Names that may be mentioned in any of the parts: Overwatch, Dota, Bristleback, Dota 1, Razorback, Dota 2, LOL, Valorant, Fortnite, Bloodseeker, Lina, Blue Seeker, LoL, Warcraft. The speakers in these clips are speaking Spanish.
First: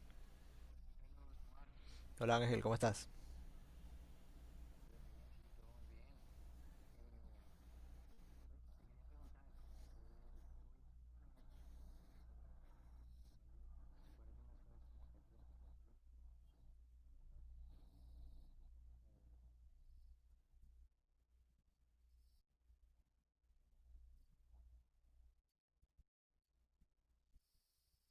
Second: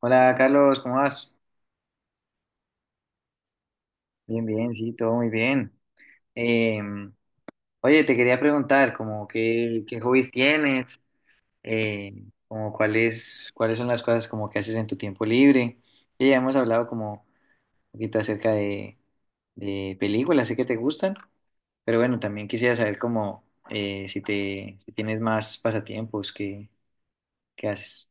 Hola Carlos, ¿cómo vas? Hola Ángel, ¿cómo estás? Bien, bien, sí, todo muy bien. Eh, oye, te quería preguntar, como qué hobbies tienes, eh, como cuáles son las cosas como que haces en tu tiempo libre. Sí, ya hemos hablado como un poquito acerca de películas, sé que te gustan, pero bueno, también quisiera saber como si tienes más pasatiempos, qué haces.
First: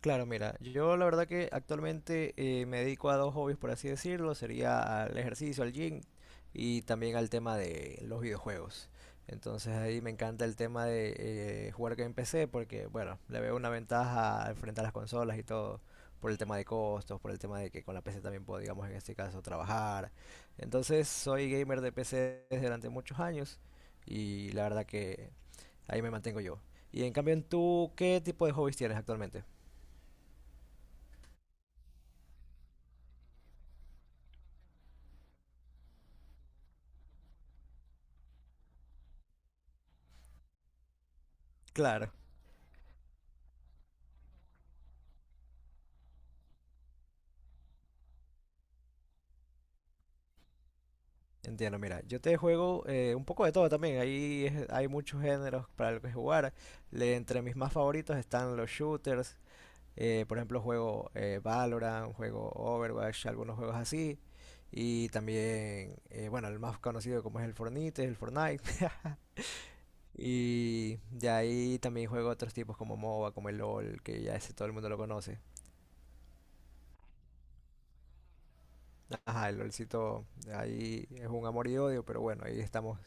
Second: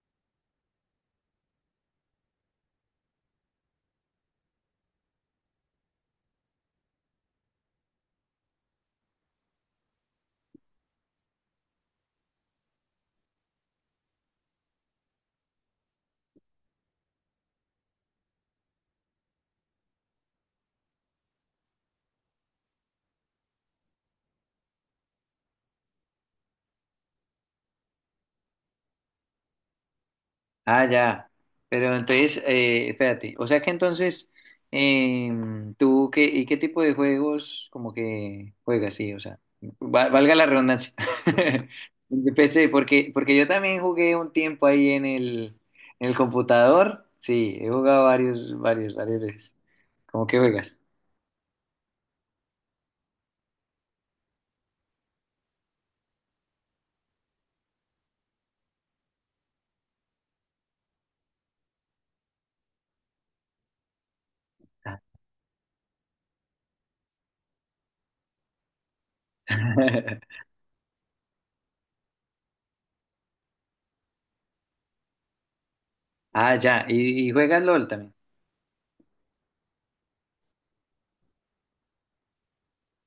Claro, mira, yo la verdad que actualmente me dedico a dos hobbies, por así decirlo, sería al ejercicio, al gym y también al tema de los videojuegos. Entonces ahí me encanta el tema de jugar que en PC porque, bueno, le veo una ventaja al frente a las consolas y todo, por el tema de costos, por el tema de que con la PC también puedo, digamos, en este caso, trabajar. Entonces soy gamer de PC desde durante muchos años y la verdad que Ahí me mantengo yo. Y en cambio, ¿en tú qué tipo de hobbies tienes actualmente? Ah, ya. Pero entonces, espérate. O sea que entonces, ¿tú qué, y qué tipo de juegos como que juegas? Sí, o sea, valga la redundancia. Claro. Empecé, porque yo también jugué un tiempo ahí en el computador. Sí, he jugado varios, varias veces. ¿Cómo que juegas? Entiendo, mira, yo te juego un poco de todo también. Hay muchos géneros para los que jugar. Entre mis más favoritos están los shooters. Por ejemplo, juego Valorant, juego Overwatch, algunos juegos así. Y también, bueno, el más conocido como es el Fortnite, el Fortnite. Y de ahí también juego otros tipos como MOBA, como el LOL, que ya ese todo el mundo lo conoce. Ah, ya. ¿Y juegas LOL también? Ajá, el LOLcito ahí es un amor y odio, pero bueno, ahí estamos,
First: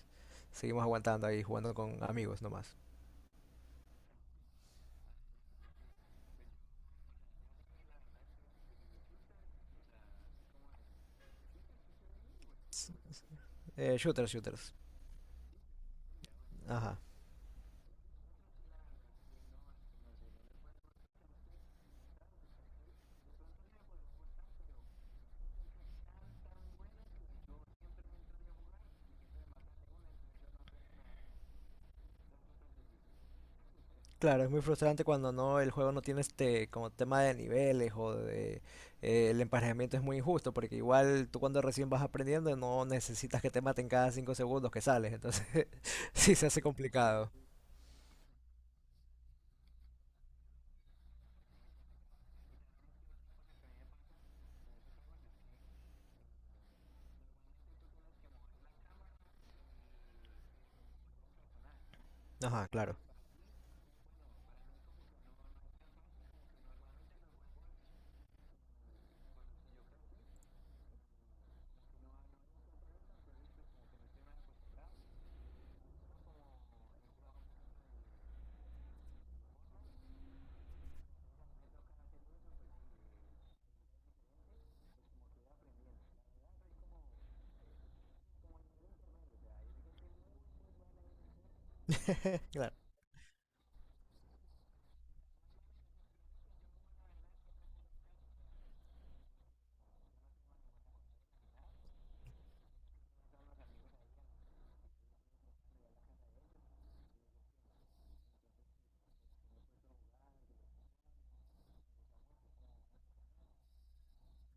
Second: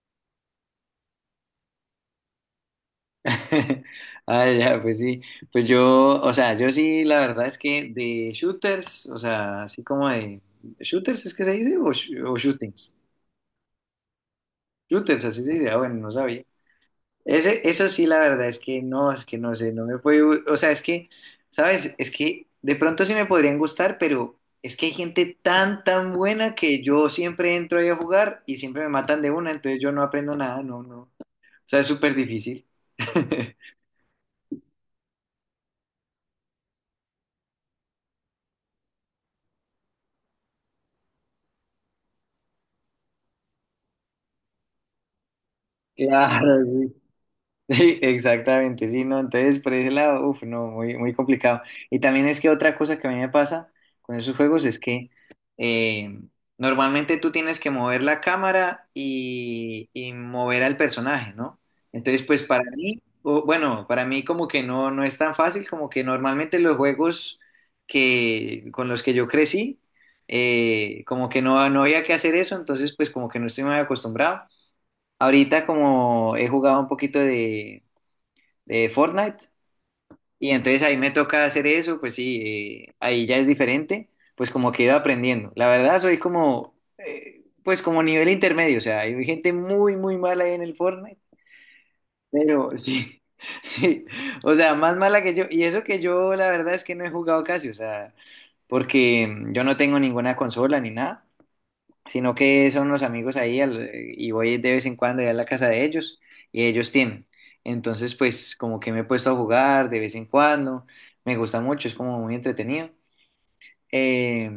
seguimos aguantando ahí jugando con amigos nomás. Ah, ya, pues sí. Pues yo, o sea, yo sí, la verdad es que de shooters, o sea, así como de ¿Shooters es que se dice? ¿O shootings? Shooters, shooters. Shooters, así se dice. Ah, bueno, no sabía. Ajá. Eso sí, la verdad es que no sé, no me puede O sea, es que, ¿sabes? Es que de pronto sí me podrían gustar, pero es que hay gente tan, tan buena que yo siempre entro ahí a jugar y siempre me matan de una, entonces yo no aprendo nada, no, no. O sea, es súper difícil. Claro, es muy frustrante cuando no el juego no tiene este como tema de niveles o de el emparejamiento es muy injusto porque igual tú cuando recién vas aprendiendo no necesitas que te maten cada 5 segundos que sales, entonces sí se Claro, hace complicado. sí, exactamente, sí, no, entonces por ese lado, uff, no, muy, muy complicado. Y también es que otra cosa que a mí me pasa con esos juegos es que eh, normalmente tú tienes que mover la cámara y mover al personaje, ¿no? Entonces, pues para Ajá, claro. mí, o, bueno, para mí como que no, no es tan fácil, como que normalmente los juegos con los que yo crecí, como que no, no había que hacer eso, entonces pues como que no estoy muy acostumbrado. Ahorita como he jugado un poquito de Fortnite. Y entonces ahí me toca hacer eso, pues sí, ahí ya es diferente, pues como que ir aprendiendo. La verdad soy como, pues como nivel intermedio, o sea, hay gente muy, muy mala ahí en el Fortnite, pero Claro. sí, sí, o sea, más mala que yo. Y eso que yo la verdad es que no he jugado casi, o sea, porque yo no tengo ninguna consola ni nada sino que son los amigos ahí y voy de vez en cuando ya a la casa de ellos y ellos tienen. Entonces, pues como que me he puesto a jugar de vez en cuando, me gusta mucho, es como muy entretenido. Eh,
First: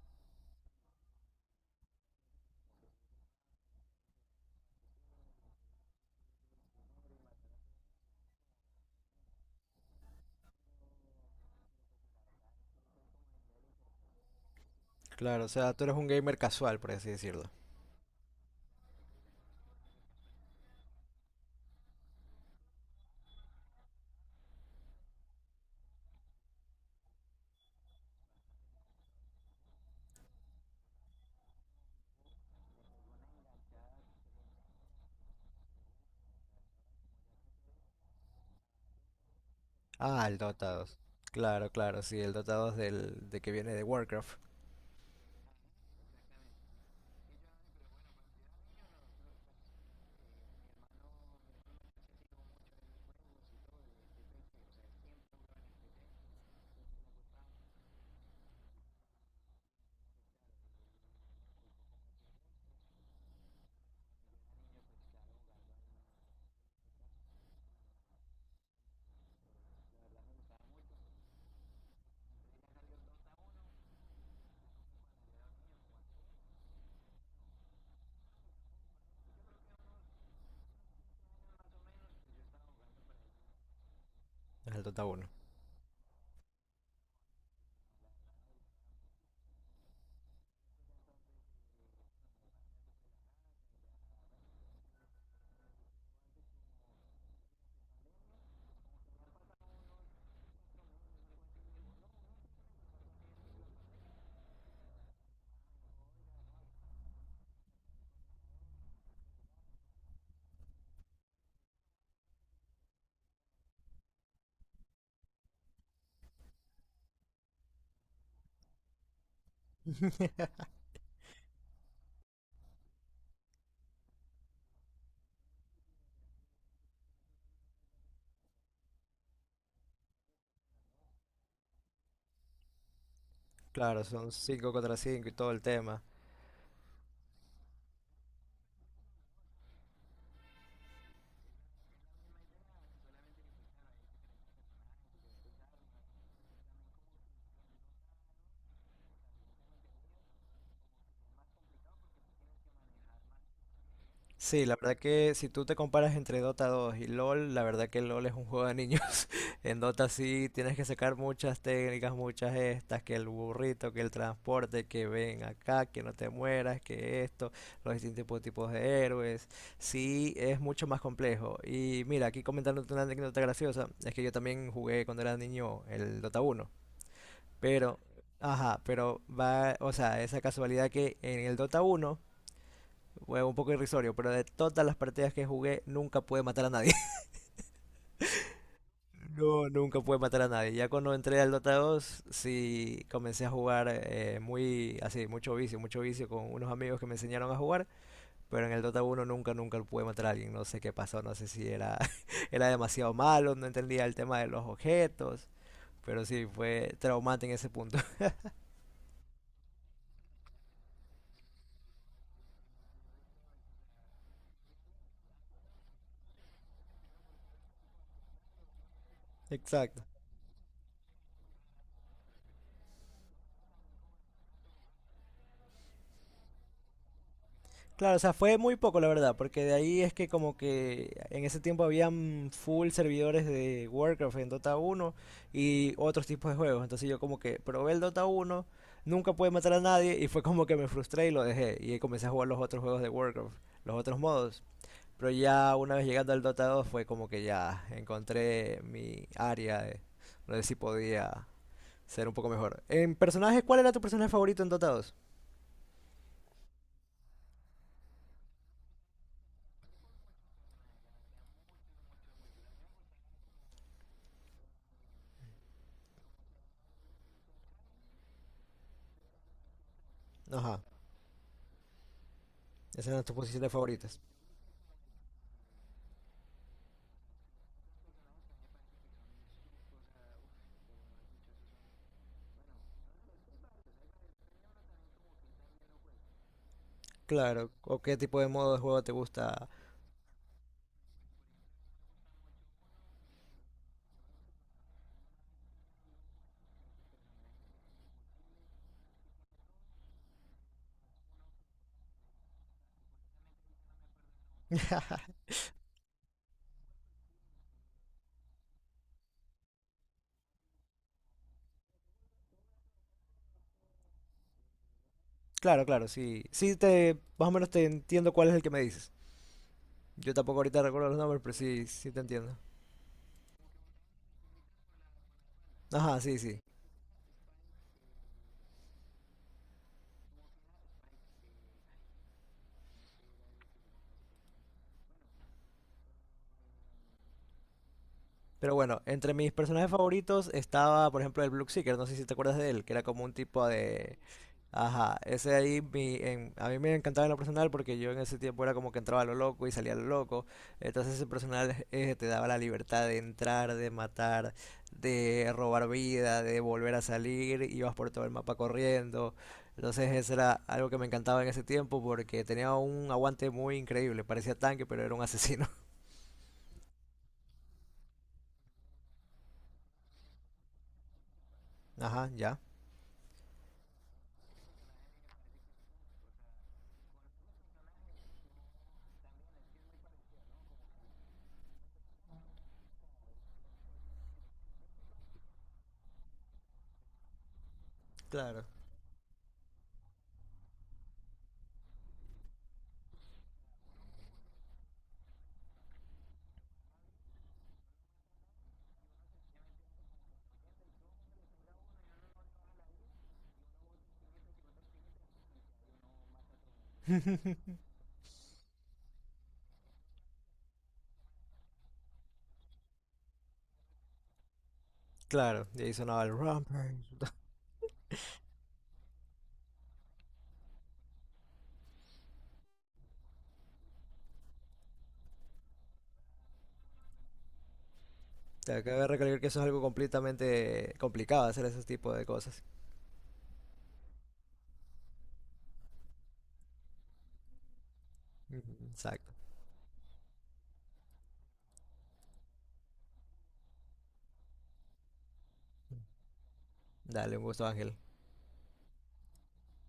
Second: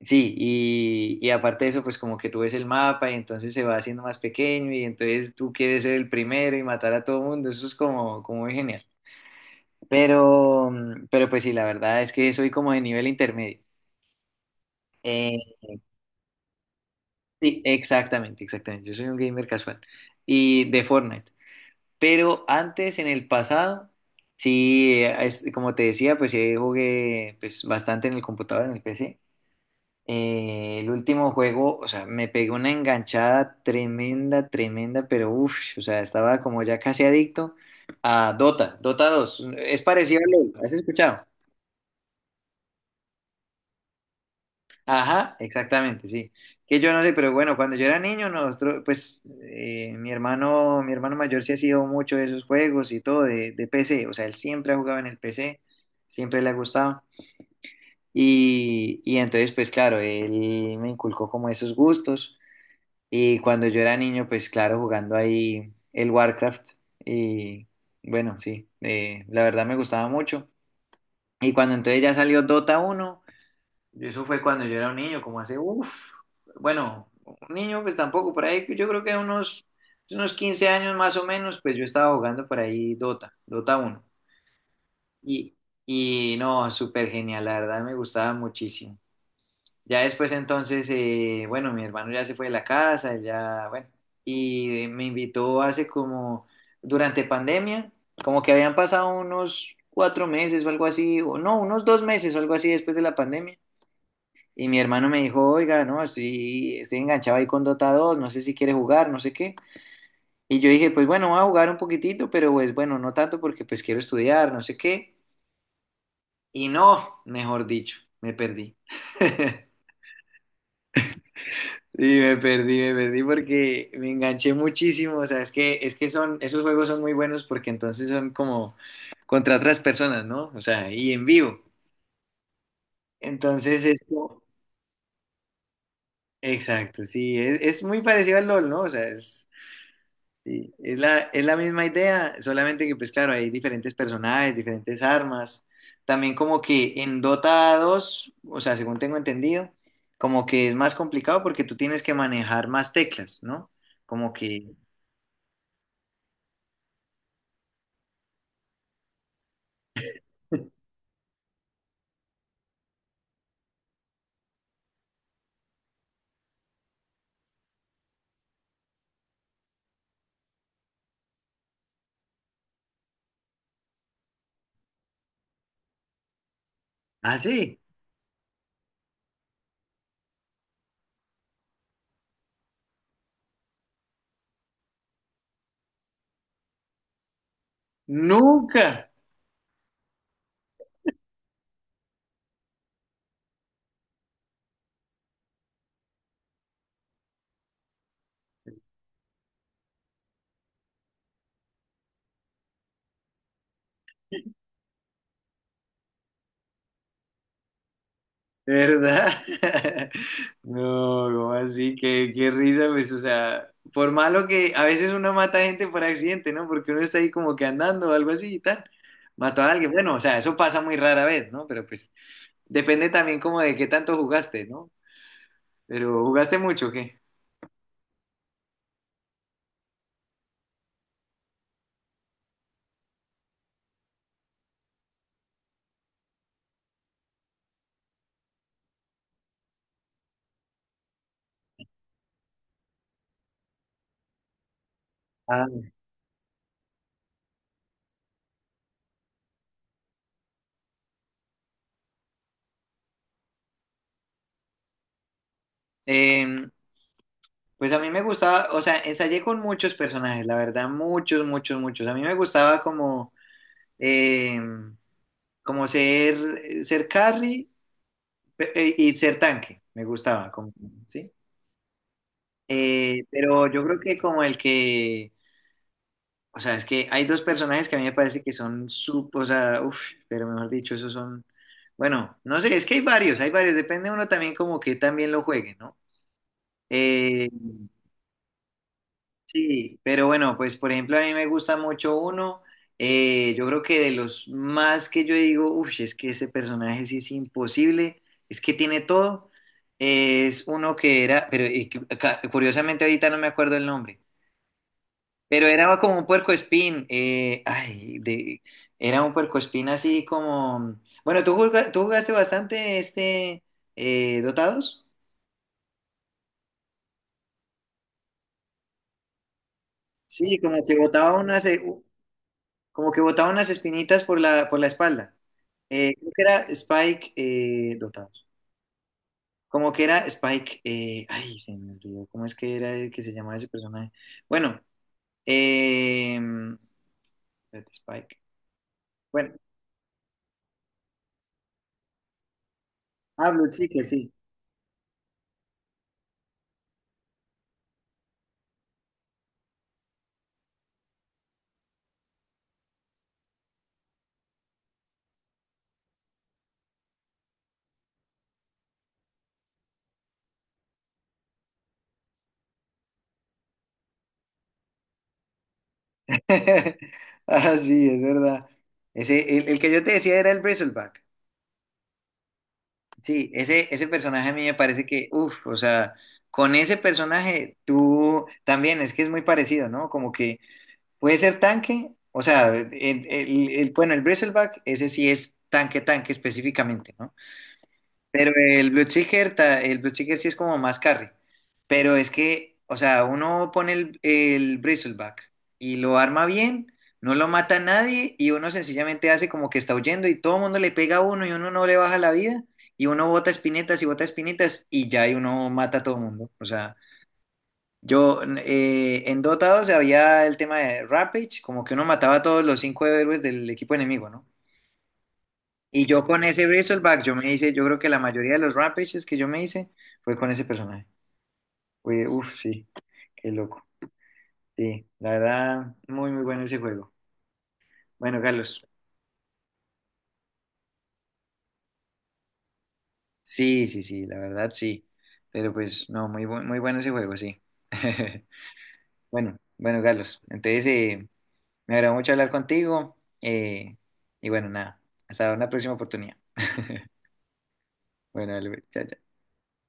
sí, y aparte de eso, pues como que tú ves el mapa y entonces se va haciendo más pequeño y entonces tú quieres ser el primero y matar a todo mundo, eso es como muy genial. Pero pues sí, la verdad es que soy como de nivel intermedio. Claro, o Eh, sea, tú eres un gamer casual, por así decirlo. Sí, exactamente, exactamente. Yo soy un gamer casual y de Fortnite. Pero antes, en el pasado, sí, como te decía, pues sí jugué pues, bastante en el computador, en el PC. El último juego, o sea, me pegó una enganchada tremenda, tremenda, pero uff, o sea, estaba como ya casi adicto a Dota dos. Es parecido Ah, a el LoL, ¿has Dota 2. escuchado? Claro, claro, sí, el Dota 2 del, de que viene de Warcraft Ajá, exactamente, sí. Que yo no sé, pero bueno, cuando yo era niño, nosotros, pues, mi hermano mayor sí ha sido mucho de esos juegos y todo de PC. O sea, él siempre ha jugado en el PC, siempre le ha gustado. Y entonces, pues claro, él me inculcó como esos gustos. Y cuando yo era niño, pues claro, jugando ahí el Warcraft. Y bueno, sí, la verdad me gustaba mucho. Y cuando entonces ya salió Dota 1 yo eso fue cuando yo era un niño, como hace, uff, bueno, un niño pues tampoco, por ahí yo creo que unos 15 años más o menos, pues yo estaba jugando por ahí Dota uno. es el Dota uno. Y, y no, súper genial, la verdad me gustaba muchísimo. Ya después entonces, bueno, mi hermano ya se fue de la casa, él ya, bueno, y me invitó hace como, durante pandemia, como que habían pasado unos 4 meses o algo así, o no, unos 2 meses o algo así después de la pandemia y mi hermano me dijo, oiga, no, estoy enganchado ahí con Dota 2, no sé si quiere jugar, no sé qué. Y yo dije, pues bueno, voy a jugar un poquitito, pero pues bueno, no tanto porque pues quiero estudiar, no sé qué. Y no, mejor dicho, me perdí. Sí, me perdí porque me enganché muchísimo. O sea, es que esos juegos son muy buenos porque entonces son como contra otras personas, ¿no? O sea, y en vivo. Entonces, Claro, son esto, 5 contra 5 y todo el tema. exacto, sí, es muy parecido al LOL, ¿no? O sea, sí, es la misma idea, solamente que pues claro, hay diferentes personajes, diferentes armas. También como que en Dota 2 o sea, según tengo entendido, como que es más complicado porque tú tienes que manejar más teclas, ¿no? Como Sí, que, la verdad que si tú te comparas entre Dota 2 y LoL, la verdad que LoL es un juego de niños. En Dota sí tienes que sacar muchas técnicas, muchas estas, que el burrito, que el transporte, que ven acá, que no te mueras, que esto, los distintos tipos de héroes. Sí, es mucho más complejo. Y mira, aquí comentándote una anécdota graciosa, es que yo también jugué cuando era niño el Dota 1, ah sí, pero... Ajá, pero va, o sea, esa casualidad que en el Dota 1 fue un poco irrisorio, pero de todas las partidas que jugué, nunca pude matar a nadie. nunca. No, nunca pude matar a nadie. Ya cuando entré al Dota 2, sí comencé a jugar muy, así, mucho vicio con unos amigos que me enseñaron a jugar, pero en el Dota 1 nunca, nunca pude matar a alguien. No sé qué pasó, no sé si era, era demasiado malo, no entendía el tema de los objetos, pero sí, fue traumante en ese punto. ¿Verdad? No, ¿cómo así? Qué risa, pues, o sea, por malo que a veces uno mata gente por accidente, ¿no? Porque uno está ahí como que andando o algo así y tal. Mató a alguien. Exacto. Bueno, o sea, eso pasa muy rara vez, ¿no? Pero pues depende también como de qué tanto jugaste, ¿no? Pero jugaste mucho, o ¿qué? Claro, o sea, fue muy poco la verdad, porque de ahí es que como que en ese tiempo habían full servidores de Warcraft en Dota 1 y otros tipos de juegos. Entonces yo como que probé el Dota 1, nunca pude matar a nadie y fue como que me frustré y lo dejé. Y ahí comencé a jugar los otros juegos de Warcraft, los otros modos. Pero Ah. ya una vez llegando al Dota 2 fue como que ya encontré mi área de no sé si podía ser un poco mejor. En personajes, ¿cuál era tu personaje favorito en Dota 2? Em, pues a mí me gustaba, o sea, ensayé con muchos personajes, la verdad, muchos, muchos, muchos. A mí me gustaba em, como ser Carrie. Y ser tanque, me gustaba, como, Ajá, ¿sí? esas eran tus Pero posiciones yo creo que favoritas. como o sea, es que hay dos personajes que a mí me parece que o sea, uff, pero mejor dicho, esos son, bueno, no sé, es que hay varios, depende uno también como que también lo juegue, ¿no? Eh, Claro, o qué tipo de modo de juego te gusta. Sí, pero bueno, pues por ejemplo a mí me gusta mucho uno, yo creo que de los más que yo digo, uff, es que ese personaje sí es imposible, es que tiene todo, es uno que era, pero curiosamente ahorita no me acuerdo el nombre, pero era como un puercoespín, era un puercoespín así como, bueno, tú jugaste bastante este Dotados? Claro, claro, sí. Sí te, más o menos te entiendo cuál es el que me dices. Yo Sí, tampoco como ahorita que recuerdo los botaba nombres, pero una, sí, sí te entiendo. como que botaba unas espinitas por la espalda. Eh, Ajá, creo sí, que era sí. Spike Dotados. Como que era Spike. Ay, se me olvidó. ¿Cómo es que era el que se llamaba ese personaje? Bueno, eh, espérate, Spike. Pero bueno, entre Bueno, mis personajes favoritos estaba, por ejemplo, el Blue Seeker, no sé si te acuerdas de él, que era como un ah, tipo Blood Seeker, de... sí. Ajá, ese ahí a mí me encantaba en lo personal porque yo en ese tiempo era como que entraba a lo loco y salía a lo loco. Entonces ese personal te daba la libertad de entrar, de matar, de robar vida, de volver a salir, ibas por todo el mapa corriendo. Entonces eso era algo que me encantaba en ese tiempo porque tenía un aguante muy increíble, parecía tanque pero era un asesino. Ah, sí, es verdad. El que yo te decía era el Bristleback. Ajá, ya. Sí, ese personaje a mí me parece que, uff, o sea, con ese personaje tú también, es que es muy parecido, ¿no? Como que. Puede ser tanque, o sea, bueno, el Bristleback, ese sí es tanque, tanque específicamente, ¿no? Pero Claro. el Bloodseeker, el Bloodseeker sí es como más carry. Pero es que, o sea, uno pone el Bristleback y lo arma bien, no lo mata a nadie y uno sencillamente hace como que está huyendo y todo el mundo le pega a uno y uno no le baja la vida y uno bota espinetas y ya y uno mata a todo el mundo. O sea, yo en Dota 2 había el tema de Rampage, como que uno mataba a todos los cinco héroes del equipo enemigo, ¿no? Claro, y ahí Y sonaba yo el con ese romper. Razorback, yo me hice, yo creo que la mayoría de los Rampages que yo me hice fue con ese personaje. Fue, uf, sí, qué loco. Sí, la verdad, muy, muy bueno ese juego. Bueno, Te Carlos, acabo de recalcar que eso es algo completamente complicado hacer ese tipo de cosas. sí, sí, sí, la verdad, sí. Pero pues, no, muy, muy bueno ese juego, sí. Ujú, exacto. Bueno, bueno, Carlos, entonces me agradó mucho hablar contigo. eh, y bueno, nada, hasta una próxima oportunidad. Dale, un gusto, Ángel. Bueno, dale, pues, chao, chao.